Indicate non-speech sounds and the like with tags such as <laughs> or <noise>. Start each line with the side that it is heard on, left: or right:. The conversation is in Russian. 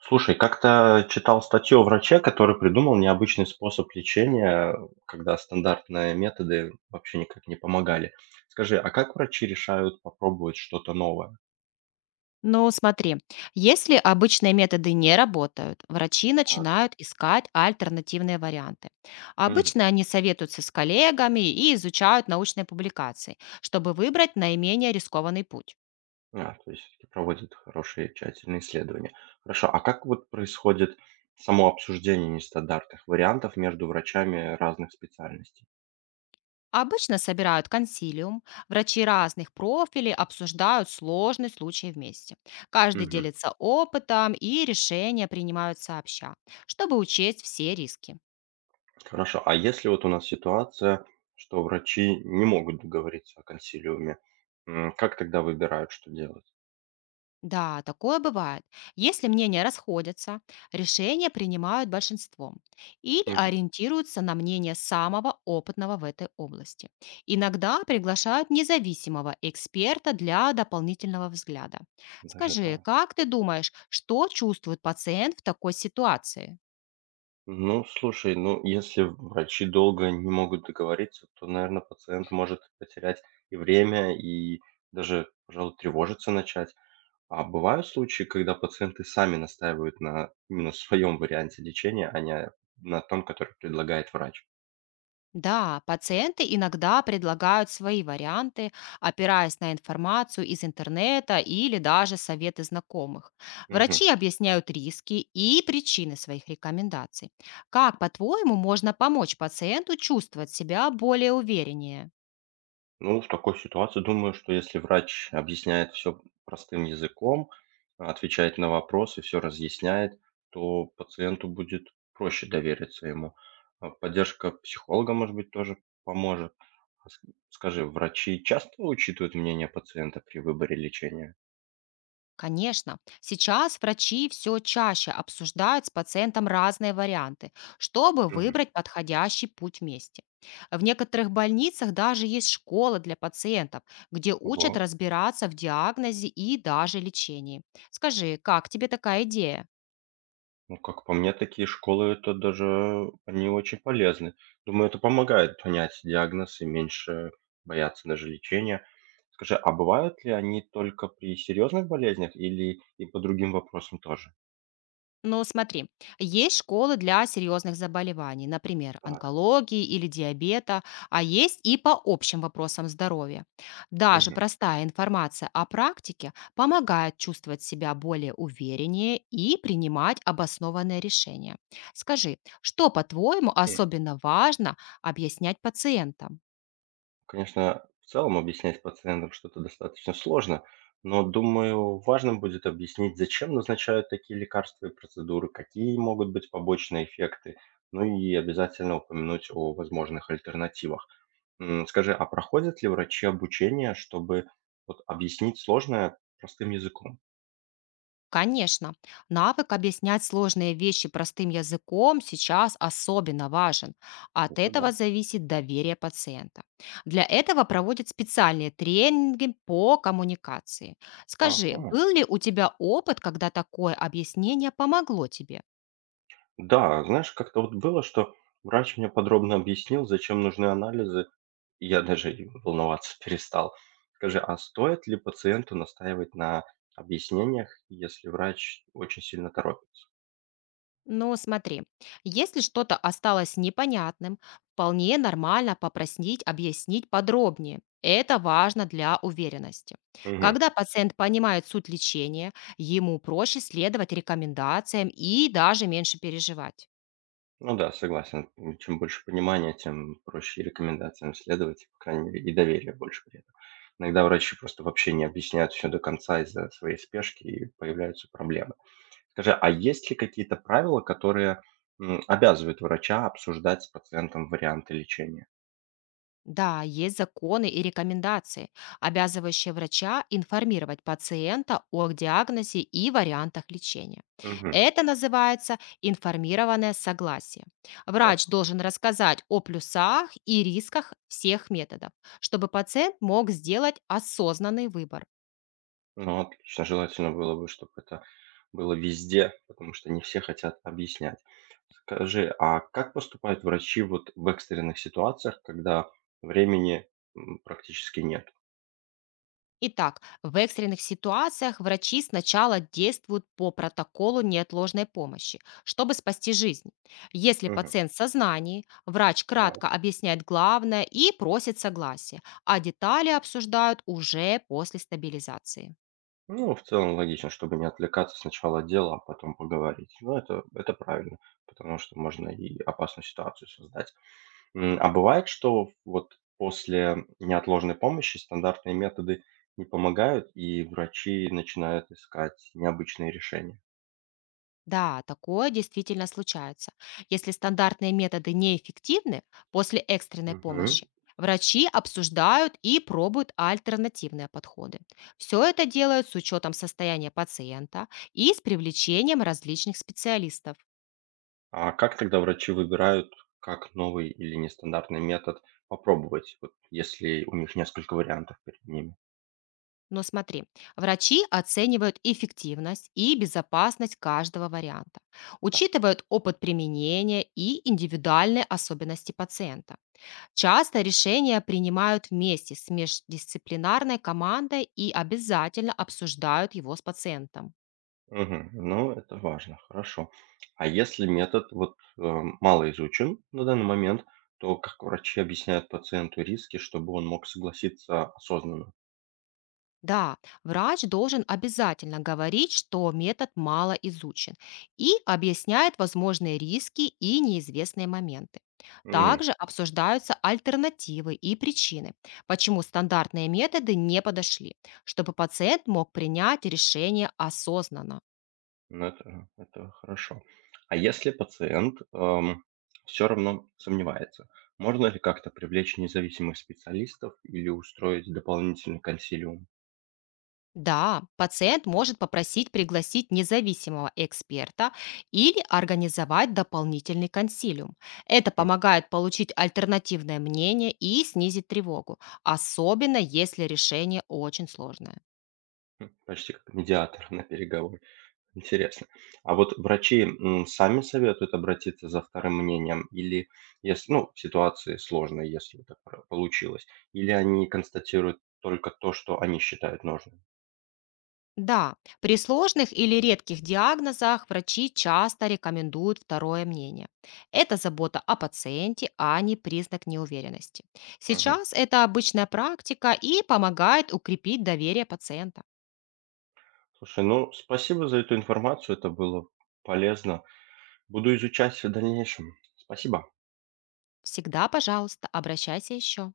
right: Слушай, как-то читал статью о враче, который придумал необычный способ лечения, когда стандартные методы вообще никак не помогали. Скажи, а как врачи решают попробовать что-то новое?
left: Ну, смотри, если обычные методы не работают, врачи
right: Так.
left: начинают искать альтернативные варианты.
right: Мгм.
left: Обычно они советуются с коллегами и изучают научные публикации, чтобы выбрать наименее рискованный путь.
right: А, то есть всё-таки проводят хорошие тщательные исследования. Хорошо, а как вот происходит само обсуждение нестандартных вариантов между врачами разных специальностей?
left: Обычно собирают консилиум, врачи разных профилей обсуждают сложный случай вместе. Каждый
right: Мгм.
left: делится опытом и решения принимают сообща, чтобы учесть все риски.
right: Хорошо, а если вот у нас ситуация, что врачи не могут договориться о консилиуме, как тогда выбирают, что делать?
left: Да, такое бывает. Если мнения расходятся, решения принимают большинством или
right: Мгм.
left: ориентируются на мнение самого опытного в этой области. Иногда приглашают независимого эксперта для дополнительного взгляда.
right: Даже
left: Скажи,
right: так.
left: как ты думаешь, что чувствует пациент в такой ситуации?
right: Ну, слушай, ну, если врачи долго не могут договориться, то, наверное, пациент может потерять и время, и даже, пожалуй, тревожиться начать. А бывают случаи, когда пациенты сами настаивают на именно своем варианте лечения, а не на том, который предлагает врач.
left: Да, пациенты иногда предлагают свои варианты, опираясь на информацию из интернета или даже советы знакомых.
right: Мгм.
left: Врачи объясняют риски и причины своих рекомендаций. Как, по-твоему, можно помочь пациенту чувствовать себя более увереннее?
right: Ну, в такой ситуации думаю, что если врач объясняет все простым языком, отвечает на вопросы, все разъясняет, то пациенту будет проще довериться ему. А поддержка психолога, может быть, тоже поможет. А ск Скажи, врачи часто учитывают мнение пациента при выборе лечения?
left: Конечно, сейчас врачи все чаще обсуждают с пациентом разные варианты, чтобы
right: Мгм.
left: выбрать подходящий путь вместе. В некоторых больницах даже есть школы для пациентов, где
right: Ого.
left: учат разбираться в диагнозе и даже лечении. Скажи, как тебе такая идея?
right: Ну, как по мне, такие школы- это даже они очень полезны. Думаю, это помогает понять диагноз и меньше бояться даже лечения. Скажи, а бывают ли они только при серьезных болезнях или и по другим вопросам тоже?
left: Ну, смотри, есть школы для серьезных заболеваний, например,
right: Так.
left: онкологии или диабета, а есть и по общим вопросам здоровья. Даже
right: Мгм.
left: простая информация о практике помогает чувствовать себя более увереннее и принимать обоснованные решения. Скажи, что, по-твоему, особенно важно объяснять пациентам?
right: Конечно, в целом объяснять пациентам что-то достаточно сложно, но, думаю, важным будет объяснить, зачем назначают такие лекарства и процедуры, какие могут быть побочные эффекты, ну и обязательно упомянуть о возможных альтернативах. Скажи, а проходят ли врачи обучение, чтобы вот объяснить сложное простым языком?
left: Конечно, навык объяснять сложные вещи простым языком сейчас особенно важен. От
right: Это
left: этого
right: да.
left: зависит доверие пациента. Для этого проводят специальные тренинги по коммуникации. Скажи,
right: Ага.
left: был ли у тебя опыт, когда такое объяснение помогло тебе?
right: Да, знаешь, как-то вот было, что врач мне подробно объяснил, зачем нужны анализы, и я даже и волноваться <laughs> перестал. Скажи, а стоит ли пациенту настаивать на объяснениях, если врач очень сильно торопится?
left: Ну, смотри, если что-то осталось непонятным, вполне нормально попросить объяснить подробнее. Это важно для уверенности.
right: Мгм.
left: Когда пациент понимает суть лечения, ему проще следовать рекомендациям и даже меньше переживать.
right: Ну да, согласен. Чем больше понимания, тем проще и рекомендациям следовать, и, по крайней мере, и доверие больше при этом. Иногда врачи просто вообще не объясняют все до конца из-за своей спешки и появляются проблемы. Скажи, а есть ли какие-то правила, которые, обязывают врача обсуждать с пациентом варианты лечения?
left: Да, есть законы и рекомендации, обязывающие врача информировать пациента о диагнозе и вариантах лечения.
right: Мгм.
left: Это называется информированное согласие.
right: О,
left: Врач должен рассказать о плюсах и рисках всех методов, чтобы пациент мог сделать осознанный выбор.
right: ну, отлично. Желательно было бы, чтобы это было везде, потому что не все хотят объяснять. Скажи, а как поступают врачи вот в экстренных ситуациях, когда времени, практически нет?
left: Итак, в экстренных ситуациях врачи сначала действуют по протоколу неотложной помощи, чтобы спасти жизнь. Если
right: Мгм.
left: пациент в сознании, врач
right: Так.
left: кратко объясняет главное и просит согласия, а детали обсуждают уже после стабилизации.
right: Ну, в целом логично, чтобы не отвлекаться сначала от дела, а потом поговорить. Ну, это правильно, потому что можно и опасную ситуацию создать. А бывает, что вот после неотложной помощи стандартные методы не помогают, и врачи начинают искать необычные решения?
left: Да, такое действительно случается. Если стандартные методы неэффективны после экстренной
right: Мгм.
left: помощи, врачи обсуждают и пробуют альтернативные подходы. Все это делают с учетом состояния пациента и с привлечением различных специалистов.
right: А как тогда врачи выбирают, как новый или нестандартный метод попробовать, вот если у них несколько вариантов перед ними?
left: Но смотри, врачи оценивают эффективность и безопасность каждого варианта,
right: Так,
left: учитывают опыт применения и индивидуальные особенности пациента. Часто решения принимают вместе с междисциплинарной командой и обязательно обсуждают его с пациентом.
right: мгм. Ну, это важно, хорошо. А если метод вот мало изучен на данный момент, то как врачи объясняют пациенту риски, чтобы он мог согласиться осознанно?
left: Да, врач должен обязательно говорить, что метод мало изучен, и объясняет возможные риски и неизвестные моменты. Также обсуждаются альтернативы и причины, почему стандартные методы не подошли, чтобы пациент мог принять решение осознанно.
right: Ну, это хорошо. А если пациент, все равно сомневается, можно ли как-то привлечь независимых специалистов или устроить дополнительный консилиум?
left: Да, пациент может попросить пригласить независимого эксперта или организовать дополнительный консилиум. Это
right: М,
left: помогает получить альтернативное мнение и снизить тревогу, особенно если решение очень сложное.
right: м, почти как медиатор на переговоры. Интересно. А вот врачи, сами советуют обратиться за вторым мнением или если, ну, в ситуации сложной, если так про получилось, или они констатируют только то, что они считают нужным?
left: Да, при сложных или редких диагнозах врачи часто рекомендуют второе мнение. Это забота о пациенте, а не признак неуверенности.
right: Мгм.
left: Сейчас это обычная практика и помогает укрепить доверие пациента.
right: Слушай, ну, спасибо за эту информацию, это было полезно. Буду изучать в дальнейшем. Спасибо.
left: Всегда, пожалуйста, обращайся еще.